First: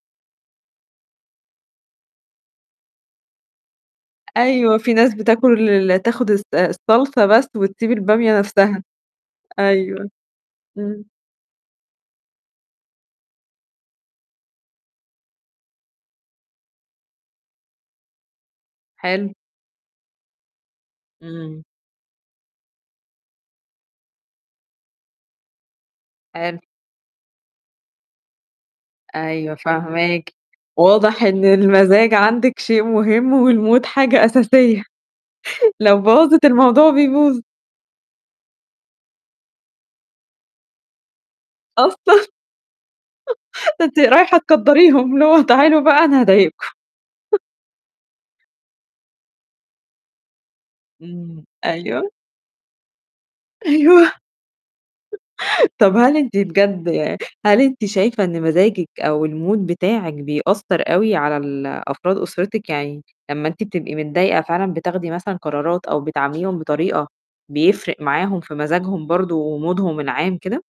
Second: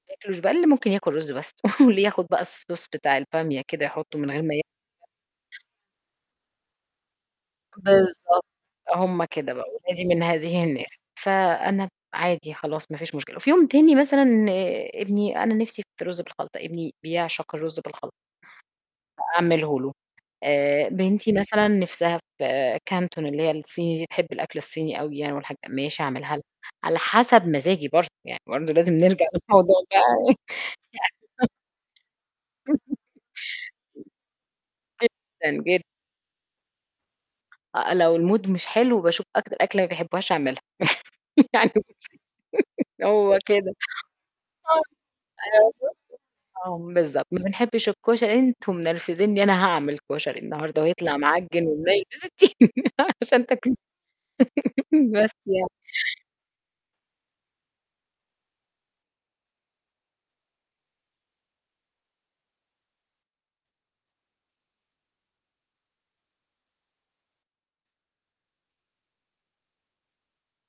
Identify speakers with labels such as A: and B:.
A: [unintelligible] بقى اللي ممكن ياكل رز بس، واللي ياخد بقى الSauce بتاع البامية كده يحطه من غير ما ي
B: أيوه، في ناس
A: [unintelligible]
B: بتاكل ال تاخد الص الصلصة بس، وتسيب البامية
A: بالضبط
B: نفسها.
A: هُم كده بقى، ولادي
B: أيوه،
A: من هذه الناس،
B: إمم.
A: فأنا عادي خلاص ما فيش مشكلة، وفي يوم تاني مثلًا ابني أنا نفسِي في رز بالخلطة، ابني بيعشق الرز بالخلطة.
B: حلو.
A: أعمله له، آآ، بنتي
B: إمم.
A: مثلًا نِفْسها في كانتون اللي هي الصيني دي تحب الأكل الصيني أوي يعني والحاج ماشي أعملها لها،
B: حلو.
A: على حسب مزاجي برضه يعني برضه لازم نرجع
B: أيوه
A: للموضوع ده.
B: فاهماكِ، واضح إن المزاج عندِك شيء مهم والMood حاجة أساسية،
A: جدًا جد
B: لو باظت، الموضوع بيبوظ.
A: آآ، لو الMood مش حلو باشوف أكتر أكلة ما بيحبوهاش، أعملها يعني بُصّي
B: أصلًا؟
A: هو كده.
B: ده أنتِ رايحة
A: آه.
B: تكدّريهم، اللي هو: "تعالوا
A: [unintelligible]
B: بقى، أنا هاضايقكم."
A: آه، بالضبط "ما بنحبش الكشري." "أنتم منرفزني، أنا هاعمل كشري النهارده، وهيطلع
B: إمم.
A: معجّن، ومنيل
B: أيوه.
A: بستين نيلة، عشان تاكلوه."
B: أيوه.
A: بس يعني.
B: طب هل أنتِ بجد يعني هل أنتِ شايفة إن مزاجِك، أو الMood بتاعِك بيأثّر أو على ال أفراد أسرتِك؟ يعني لمّا إنتِ بتبقي متضايقة فعلًا بتاخدي مثلًا قرارات أو بتعامليهم بطريقة، بيفرِق معاهم في مزاجهم برضه ومودهم العام كده؟